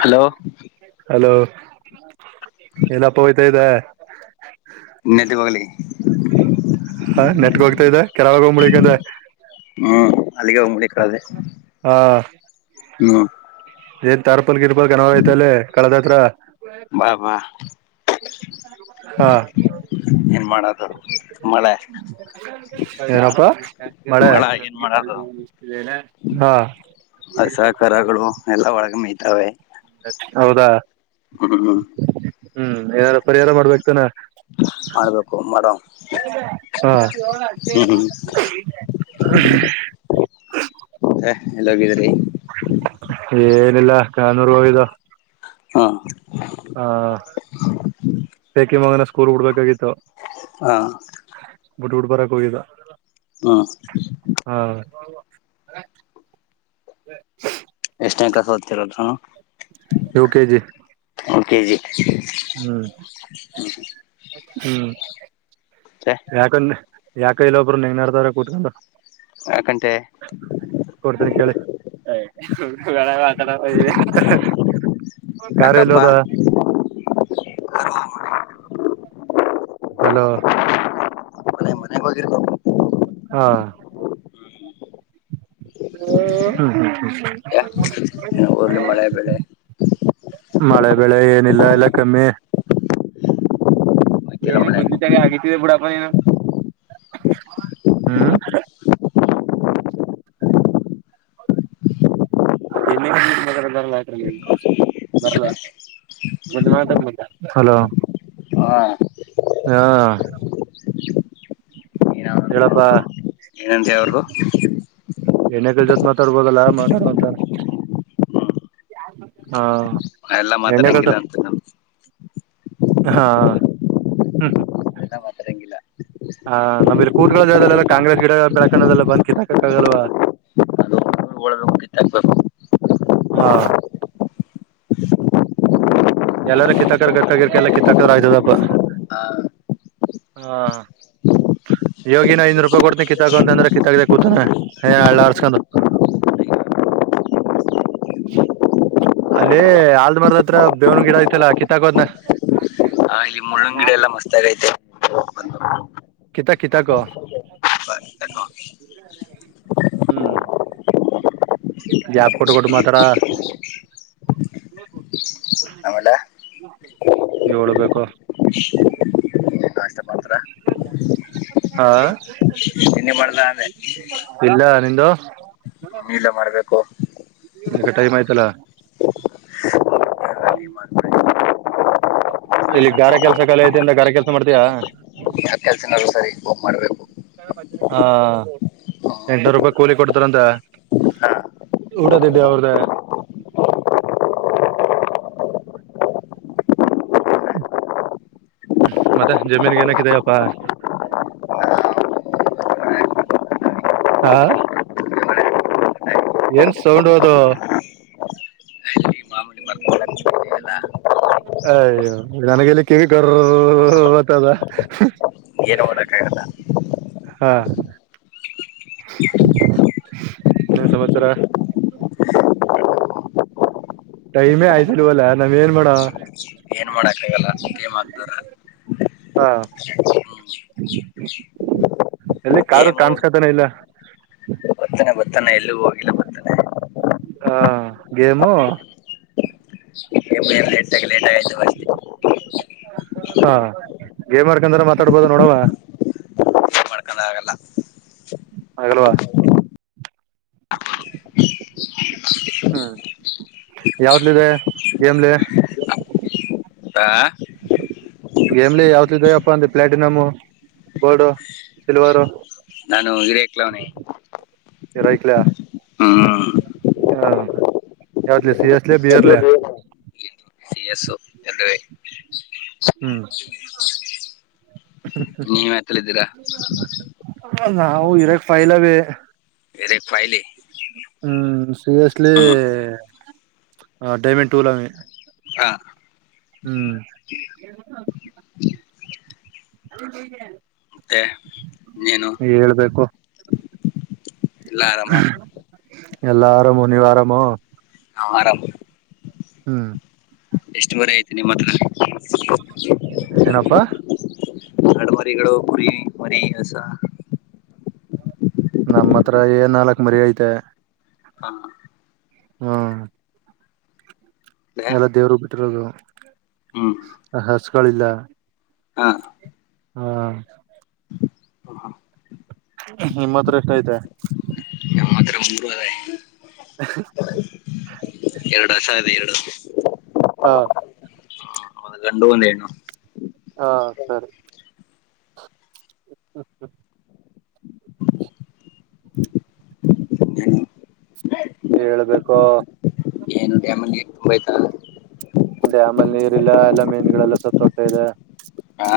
Hello. Hello [inaudible] ಎಲ್ಲಪ್ಪ ಹೋತಾ ಇದ್ದೆ. ಎತ್ತ್ ಹೋಗ್ಲಿ. ಹ ನೆಟ್ಗ ಹೋಗ್ತಾ ಇದ್ದ ಕೆಲವೋಗ್ಬಿಡಿಕದ. ಹ್ಮ್ ಅಲ್ಲಿಗೆ ಹೋಗಆಮ್ ನಡಿ ಕಡದೆ ಹ [inaudible] ಹ್ಮ್ ಏನ್ ತಾರ್ಪಲ್ ಇರ್ಪಲ್ [unintelligible] ಕಳೆದತ್ರ ಬಾ ಬಾ. ಹ ಏನ್ ಮಾಡದರ ಮಳೆ. ಏನಪ್ಪ ಮಳೆ ಏನ್ ಮಾಡೋದು ಹಾ. ಹೊಸಖರಗಳು ಎಲ್ಲಾ ಒಳಗ ಮೇಯತಾವೆ. ಹೌದಾ. ಹ್ಮ್ಮ್. ಹ್ಮ್ ಯಾರು ಪರಿಹಾರ ಮಾಡ್ಬೇಕತಾನ. ಮಾಡ್ಬೇಕು ಮಾಡವ. ಹ್ಮ್ಮ್ ಹ್ಮ್ [unintelligible] ಹ ಎಲ್ಲ ಹೋಗಿದ್ರಿ. ಏನಿಲ್ಲಾ ಕನೂರುೂ ಇದು. ಹಾ. ಹ ಟೇಕೆ ಮಗನ ಸ್ಕೂರ್ ಬಿಡ್ಬೇಕಾಗಿತ್ತು. ಹಾ. ಬಿಡ್ ಡ್ ಬರಕ್ ಹೋಗಿದ್ದ [inaudible] ಹಾ [unintelligible] [unintelligible] you K G O K G ಹ್ಮ್ [inaudible] ಹ್ಮ್ ಯಾಕ ಯಾಕ ಇಲ್ಲ ಒಬ್ರು ಹೆಂಗರ್ತಾರ ಕುೂತ್ಕೊಂಡ. ಯಾಕಂತೆ. ಗಣ ಮಾತಡ ಬ [unintelligible] ಕಾರ್ಯ ಯಾಕಪ್ಪ ಲ್ಲೋದ. [inaudible] ಹಲೋ. ನಿಮ್ ಮನೆಗ್ [unintelligible] ಹಾ. ಹ್ಮ್ಮ್ [unintelligible] [unintelligible] ಊರ್ಲ್ಲಿ ಮಳೆ ಬೆಳೆ ಮಳೆ ಬೆಳೆ ಏನಿಲ್ಲ ಎಲ್ಲ ಕಮ್ಮಿ. ಮಕ್ಕಿಲ್ಲ ಏನು ಮಳೆ ಗುದ್ದಿದ್ದಾನ ಆಗಿತ್ತು. ಇ ಬಡಾಪನಏನ [inaudible] ಹ್ಮ್ [unintelligible] [unintelligible] [unintelligible] ಹಲೋ ಹ ಹಾ ಹೇಳಪ್ಪಾ ಒಂದು ಏನಂತ ಅವ್ರಗೂ ಜೊತೆ ಮಾತಾಡ್ಬೋದಲ್ಲ ಮಾತಾಡುವಂತ ಹಾ ಎಲ್ಲಾ ಎಣ್ಣೆಕಲ್ ಮಾತಾಡಂಗಿಲ್ಲ ಅಂತ ನಾ ಹಾ ಹ್ಮ್ ಹ್ಮ ಎಲ್ಲಾ ಮಾತಾಡಗಿಲ್ಲ ಹಾ ನಮಲ್ಲಿ ಕೂತ್ಗಳ ಜಾಗದಲ್ಲೆಲ್ಲ ಕಾಂಗ್ರೆಸ್ ಗಿಡ ಬೆಲ್ಕಂಡದಾಳ ಬಂದ್ ಕಿತ್ಾಕಕ್ಕ ಆಗಲ್ವಾ ಒಬೇಕಿತ್ತ ಹಾಕ್ಬೇಕು ಹಾ ಎಲ್ಲಾರೂ ಕಿತ್ತಾಕರ್ ಗರ್ಕ ಗಿರ್ಕ ಎಲ್ಲ ಕಿತ್ತಾಕದ ಆಯ್ತದಪ್ಪ ಹಾ ಹಾ ಯೋಗಿನ ಐನೂರೂಪಾಯಿ ಕೊಡ್ತೀನಿ ಕಿತ್ತಾಕು ಅಂದ್ರೆ ಕಿತ್ತಾಕ್ದೆ ಕೂತಾನ ಅಳ್ಳ ಅರ್ಸ್ಕೊಂಡು [unintelligible] [unintelligible] ಅಲ್ಲೇ ಆಲ್ದ ಮಾರದತ್ರ ಬೇವ್ನ ಗಿಡ ಐತಲ್ಲ ಕಿತ್ತಾಕ್ ಹೋದ್ನ ಮುಳ್ಳುಂಗಡಡೆ ಎಲ್ಲ ಮಸ್ತ ಆಗಿಐತೆ ಕಿತ ಕಿತ್ತಾಕು ಹ್ಮ್ ಗ್ಯಾಪ್ ಕೊಟ್ಟು ಕೊಟ್ಟು ಮಾತಾಡ [unintelligible] ಆಮೇಲೆ ಏಳು ಬೇಕು [unintelligible] ಮಾತ್ರ ಹಾ ತಿನ್ನಿ ಮಾಡ್ದ [unintelligible] ಇಲ್ಲ ನಿಂದು ನೀಲ ಮಾಡ್ಬೇಕು ಈ ಟೈಮ ಆಯ್ತಲ್ಲ ಇಲ್ಲಿ ಗಾರೆ ಕೆಲ್ಸ ಕಲೆ ಐತಿ ಅಿಂದ ಗಾರೆ ಕೆಲ್ಸ ಮಾಡ್ತೀಯಾ ಆ ಕೆಲ್ಸಿನರು ಸರಿ ಹೋಗ ಮಾಡ್ಬೇಕು ಹಾ ಎಂಟನೂರು ರೂಪಾಯಿ ಕೂಲಿ ಕೊಡ್ತಾರಂತ ಹಾ ಊಟ ತಿಂಡಿ ಅವ್ರ್ದೆ ಹ್ಮ [unintelligible] ಮತ್ತೆ ಜಮೀನ್ಗ ಏನಕ್ಕಿದಪ್ಪಾ ಹಾ ಏನ್ ಸೌಂಡ್ ಅದು ಲ್ಲ [unintelligible] ಅಯ್ಯೋ ನನಗೆಲ್ಲಿ ಕಿವಿಕಾರ್ ಅಂತ್ತದ ಏನು ಮಾಡೋಕಾಗಲ್ಲ ಹಾ ಇನೇನ್ ಸಮಾಚಾರ ಟೈಮೇ ಆಯ್ತಿಲ್ವಲ್ಲಾ ನಾವ್ ಏನ್ ಮಾಡವ್ ಎಲ್ಲ ಸುಮ್ನೆಮಕ್ದಾರ. ಹಾ ಎಲ್ಲಿ ಕಾರು ಕಾಣಸ್ಕತಾನೆ ಇಲ್ಲ ಬತ್ತನೆ ಬತ್ತಾನೆ ಎಲ್ಲಿಗ ಹೋಗಿಲ್ಲ ಬರ್ತ್ತಾನೆ ಹಾ ಗೇಮು ೇಟ್ ಲೇಟ್ ಆಗ [unintelligible] ಹಾ ಗೇಮ್ರ್ಕಂದ್ರೆ ಮಾತಾಡ್ಬೋದ ನೋಡವ ಮಾಡ್ಕೊಂಡ ಆಗಲ್ಲ ಆಗಲ್ವ ಹ್ಮ್ ಯಾವ್ದಲ ಇದೆ ಮ್ಲಿ [unintelligible] ಆ ಗೇಮ್ಲಿ ಯಾವತ್ ಇದವಪ್ಪ ಅಂದ ಪ್ಲಾಟಿನಮು ಬೋಲ್ಡು ಸಿಲ್ವರು ನಾನು ಹಿರಕ್ಲವನೇ. ಇರ ಇಕ್ಲ. ಹಾ ಯಾವತ್ ಸಿ ಎಸ್ಲೆ ಬಿರ್. ಸ ಅಸ್ಸು. ಹ್ಮ್. ನೀವ್ ಯಾತ್ತರದಲಿದಿರ. ನಾವು ಇರಕ್ ಪೈಲವಿ. ಹಿರೇಕ್ ಫೈಲಿ. ಹ್ಮ್ ಸೀರಿಯಸ್ಲಿ ಹ್ಮ್ ಡೈಮಂಡ್ ಟೂಲಾಮ. ಹಾ ಹ್ಮ್. ಮತ್ತೆ ನೀನು ಹೇಳ್ಬೇಕು. ಎಲ್ಲಾ ಆರಾಮ. ಎಲ್ಲಾ ಆರಾಮು ನೀವ್ ಆರಾಮು. ಹ ಆರಾಮ. ಹ್ಮ್. ಎಷ್ಟ ಮರೆ ಐತೆ ನಿಮ್ಮ ಹತ್ರ. ಏನಪ್ಪಾ. ಗಡಮರಿಗಳುಡ ಬರಿ ಮರಿ ಹಸ. ನಮ್ಮ ಹತ್ರ ಏನ್ ನಾಲ್ಕ್ ಮರಿ ಐತೆ. ಹಾ. ಹಾ. ಎಲ್ಲ ದೇವರು ಬಿಟ್ಟಿರೋದು ಹ್ಮ್ ಹಸಗಳಿಲ್ಲ. ಹಾ ಹಾ. ನಿಮ್ಮತ್ರ ಎಷ್ಟಐತೆ. ನಮ್ಮ ಹತ್ರ ಮೂರು ಅದೆ [unintelligible] ಎರಡುಸ ಅದೆ ಎರಡು. ಹಾ. ಒಂದ್ ಗಂಡು ಒಂದು ಹೆಣ್ಣು. ಹಾ ಸರಿ. ಹ. ಹೆಣ್ಣು ಹೇಳ್ಬೇಕೋ. ತುಂಬ ಆಯತ. ಡ್ಯಾಮ್ ಅಲ್ಲಿ ನೀರ್ಲ್ಲ ಎಲ್ಲ ಮೀನ್ಗಳೆಲ್ಲ ಸಾತೊಗ್ಇದೆ. ಹಾ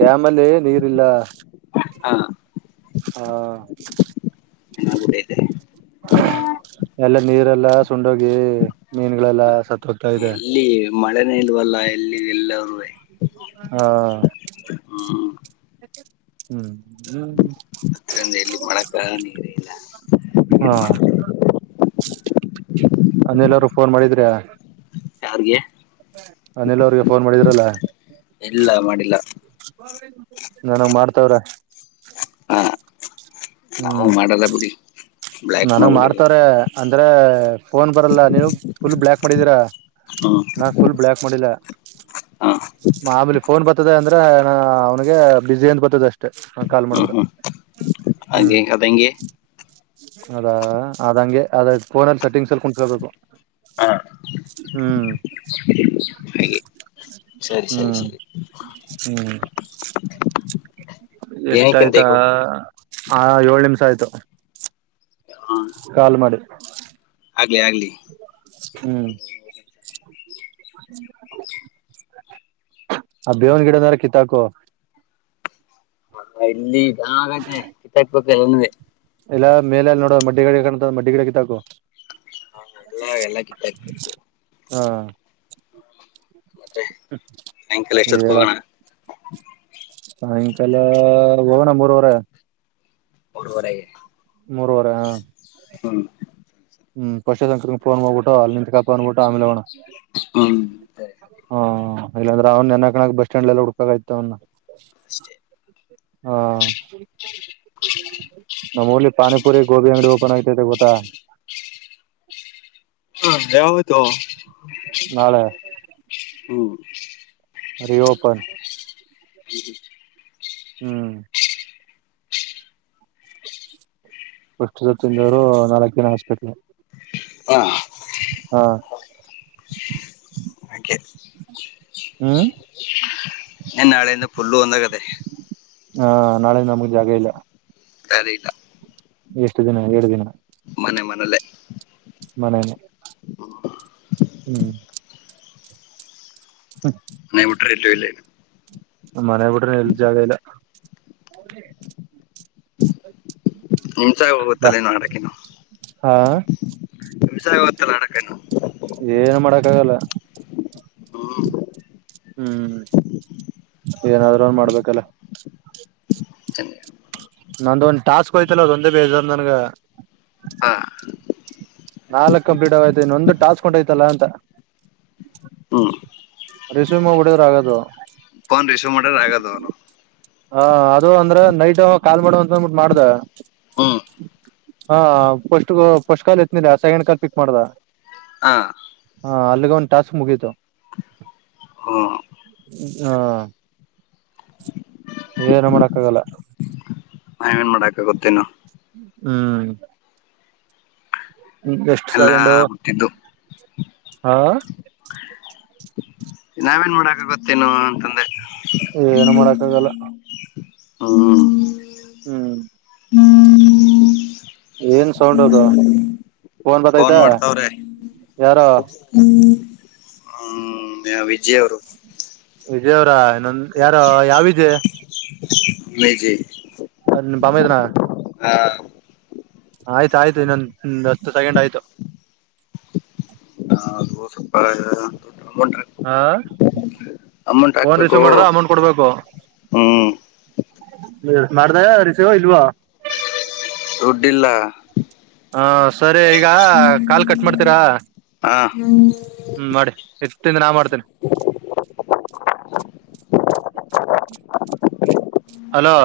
ಡ್ಯಾಮ್ ಅಲ್ಲಿ ನೀರಿಲ್ಲ. ಹಾ ಹಾ. [unintelligible] ಹ. ಎಲ್ಲ ನೀರೆಲ್ಲ ಸೂನ್ಡೋಗಿ ಮೀನುಗಳೆಲ್ಲಾ ಸತ್ತ ಹೋಗ್ತಾ ಇದೆ. ಎಲ್ಲಿ ಮಳೆನೇ ಇಲ್ವಲ್ಲ ಎಲ್ಲಿ ಎಲ್ಲರೂ. ಹಾ. ಹ್ಮ್ ಹ್ಮ್ ನೀರಲ್ಲ. ಹಾ ಅನ್ನೆಲ್ಲ್ರು ಫೋನ್ ಮಾಡಿದ್ರೆ. ಯಾರ್ಗೆ ಅನಿಲ್ ಅವ್ರಿಗೆ ಫೋನ್ ಮಾಡಿದ್ರಲ್ಲ. ಇಲ್ಲ ಮಾಡಿಲ್ಲ. ನಾನ ಮಾಡ್ತಾವ್ರೇ. ನಾವ್ ಮಾಡಲ್ಲ ಬಿಡಿ. ಬ್ಲ್ಯಾಕ್ ನನಗ್ ಮಾಡ್ಬಿಟ್ಟಿದೀನಿ ಮಾಡ್ತಾರೆ ಅಂದ್ರೆ. ಫೋನ್ ಬರಲ್ಲ ನೀವು ಫುಲ್ ಬ್ಲ್ಯಾಕ್ ಮಾಡಿದೀರಾ ಹ್ಮ್ ನನ್ ಫುಲ್ ಬ್ಲಯಾಕ್ ಮಾಡಿಲ್ಲ. ಹಾ ಆಮೇಲಿ ಫೋನ್ ಬತ್ತದೆ ಅಂದ್ರೆ ಅವ್ನಿಗೆ ಬಿಝಿ ಅಂದ್ ಬತ್ತದೇ ಅಷ್ಟೇ ಕಾಲ್ ಮಾಡದ್ರೆ. [unintelligible] ಹಂಗೆಂಗ ಅದೆಂಗೆ. ಅದಾ ಅದ ಹಂಗೆ ಅದ ಫೋನಲ್ಲಿ ಸೆಟ್ಟಿಂಗ್ಸ್ ಎಲ್ಲಿ ಕುಂತಿರ್ಬೇಕು. ಹಾ ಹ್ಮ್ ಹಾಗೆ ಸರಿ ಸರಿ ಹ್ಮ್ ಸರಿ ಹ್ಮ್ ಎಷ್ಟ ಏನಕ್ಕಂತ ಆಯ್ತಾ ಈಗ ಹೋಗ್ ಆ ಏಳ್ ನಿಮ್ಶಾ ಆಯ್ತು. ಹಾ ಕಾಲ್ ಮಾಡಿ. ಆಗ್ಲಿ ಆಗ್ಲಿ. ಹ್ಮ್ ಆ ಬೇವನ್ ಗಿಡದಾರ ಕಿತಾಕು. ಹ ಇಲ್ಲಿ ಜಾ ಆಗೈತೆ ಕಿತ್ತಾಕ್ ಬೇಕ್ ಅದುನುವೆ. ಇಲ್ಲಾ ಮೇಲೆ ನೋಡು ಮಡ್ಡಿ ಗಡೆ ಕಾಣತ ಮಡ್ಡಿ ಗಿಡ ಕಿತ್ತಾಕು. ಹಾ ಎಲ್ಲ ಎಲ್ಲ ಕಿತ್ತಾಕ್ಬೇಕು ಹಾ ಮತ್ತೆ ಸಾಯಂಕಾಲ ಎಷ್ಟೊತ್ಕ ಹೇಳ ಹೋಗೋಣ. ಸಾಯಂಕಾಲ ಹೋಗಣ ಮೂರೂವರೆ. ಮೂರೂವರೆಗೆ. ಮೂರುವರೆ ಹಾ. ಹ್ಮ್ ಪಶೋದ ಅಂಕಲ್ಗ ಫೋನ್ ಮಾಡ್ಬಿಟ್ಟು ಅಲ್ಲಿ ನಿಂತ್ಕೋ ಬನ್ನಬಿಟ್ಟು ಆಮೇಲೆ ಹೋಗಣ. ಹ್ಮ್ ಸರಿ ಸರಿ ಇಲ್ಲ ಅಂದ್ರ ಅವನ್ ನೆನ್ ಹಾಕೋಕ ಬಸ್ ಸ್ಯಾಂಡ್ಲೆಲ್ಲ ಹುಡುಕ್ಬೇಕ್ ಆಯ್ತದ ಅವ್ನಾ. ಅಷ್ಟೇ. ಹಾ ನಮ್ಮ ಉರ್ಲಿ ಪಾನಿಪುರಿ ಗೋಬಿ ಅಂಗಡಿ ಓಪನ್ ಐತೆತೆ ಗೊತ್ತಾ. ಹಾ ಯಾವಾಗ ಆಯ್ತು. ನಾಳೆ. ಹಂ. ರಿಒಪಾ [unintelligible] ಹ್ಮ್ ಫಸ್ಟ್ ದಿನಾ ತಿಂದವ್ರೂ ನಾಲ್ಕ ದಿನ ಹಾಸ್ಪಿಟ್ಲ್. ಹಾ ಹಾ ಹಾಗೆ. ಹ್ಮ್ ಏನ್ ನಾಳೆಯಿಂದ ಫುಲ್ಲು ಒಂದಾಗದೆ. ಹಾ ನಾಳೆ ನಮಗ್ ಜಾಗಾ ಇಲ್ಲಾ. ದಾರಿ ಇಲ್ಲಾ. ಎಷ್ಟ ದಿನ ಎರಡ ದಿನ. ನಲ್ಲೇ. ಮನೆನೆ ಹ್ಮ್. ಹಂ ಮನೆ ಬಿಟ್ರೆ ಇಲ್ಲೆ ಇಲ್ಲೆ. ಮನೆ ಬಿಟ್ರೆ ಎಲ್ಲಿ ಜಾಗಾ ಇಲ್ಲಾ. ನಿಮ್ಸಾಗ ಬಾ ಹೋಗುತ್ತಲ್ಲೇನು ಆಡಕೇನು ಹಾ ನಿಮ್ಸಾಗ ಹೋಗುತ್ತಲ್ಲ ಆಡಕೇನು ಏನ್ ಮಾಡಕ್ಕ ಆಗಲ್ಲ. ಹ್ಮ ಹ್ಮ್ ಏನಾದ್ರೂ ಒಂದ್ ಮಾಡ್ಬೇಕಲ್ಲ. ನಂದ ಒಂದ್ ಟಾಸ್ಕ್ ಹೋಯ್ತಲ್ಲ ಅದೊಂದೇ ಬೇಜಾರ್ ನನ್ಗ ಹಾ ನಾಲ್ಕ್ ಕಂಪ್ಲೀಟ್ ಆಗೈತೆ ಇನ್ನೊಂದು ಟಾಸ್ಕ್ ಹೊಂಟೈ್ತಲ್ಲ ಅಂತ ಹ್ಮ್ ರಿಷಮ ಬಡಿಯವ್ರು ಆಗದು ಫೋನ್ ರಿಸೀವ್ ಮಾಡ್ರ ಆಗದು ಅವನು ಹ ಅದು ಅಂದ್ರ ನೈಟ್ ಕಾಲ್ ಮಾಡುವಂತ ಅಂದ್ಬಿಟ್ಟ ಮಾಡ್ದ ಹ್ಮ್ ಹಾ ಸ್ಟ್ ಫಸ್ಟ್ ಕಾಲ್ ಎತ್ನಿಲ್ಲ ಸೆಕಂಡ್ ಕಾಲ್ ಪಿಕ್ ಮಾಡ್ದ ಹಾ ಹಾ ಅಲ್ಲಿಗೆ ಒಂದ ಟಾಸ್ಕ್ ಮುಗೀತು ಹ್ಮ್ ಹಾ ಏನ ಮಾಡಕ್ಕಾಗಲ್ಲ ನಾವ ೇನ್ ಮಾಡಕ ಗೊತ್ತೇನು ಹ್ಮ್ ್ಮ ಎಷ್ಟು ಎಲ್ಲಾ ಸಕೆಂಡು ಬಿಟ್ಟಿದ್ದು ಹಾ ನಾವೇನ್ ಮಾಡಕ ಗೊತ್ತೇನು ಅಂತಂದೆ ಏನು ಮಾಡಕ್ ಆಗಲ್ಲ ಹ್ಮ ಹ್ಮ್ ಏನ್ ಸೌಂಡ ಅದು ಫೋನ್ ಬತೈ್ತ ಯಾರ ವಿಜಯರು ವಿಜಯವ್ರ ಇನ್ನೊಂದ ಯಾರ ಯಾವಿದೆ ಮಜಿ ನಿ ಬಮ್ಮದನ ಹಾ ಆಯ್ತ ಆಯ್ತು ಇನ್ನೊಂದ ಹತ್ತು ಸೆಕೆಂಡ್ ಆಯ್ತು [unintelligible] ಹಾ ಅಮೌಂಟ್ ಫೋನ್ ಹಾಕ್ಬೇಕು ರಿಸೀವ್ ಮಾಡ್ರ ಅಮೌಂಟ್ ಕೊಡ್ಬೇಕು ಹ್ಮ್ ಮಾಡ್ದ ರಿಸವ ಇಲ್ವಾ ಉಡಿಿಲ್ಲ ಹಾ ಸರಿ ಈಗ ಕಾಲ್ ಕಟ್ ಮಾಡ್ತೀರಾ ಹಾ ಹ್ಮ್ ಎತ್ತಿಂದ ನಾ ಮಾಡ್ತೇನೆ ಹಲೋ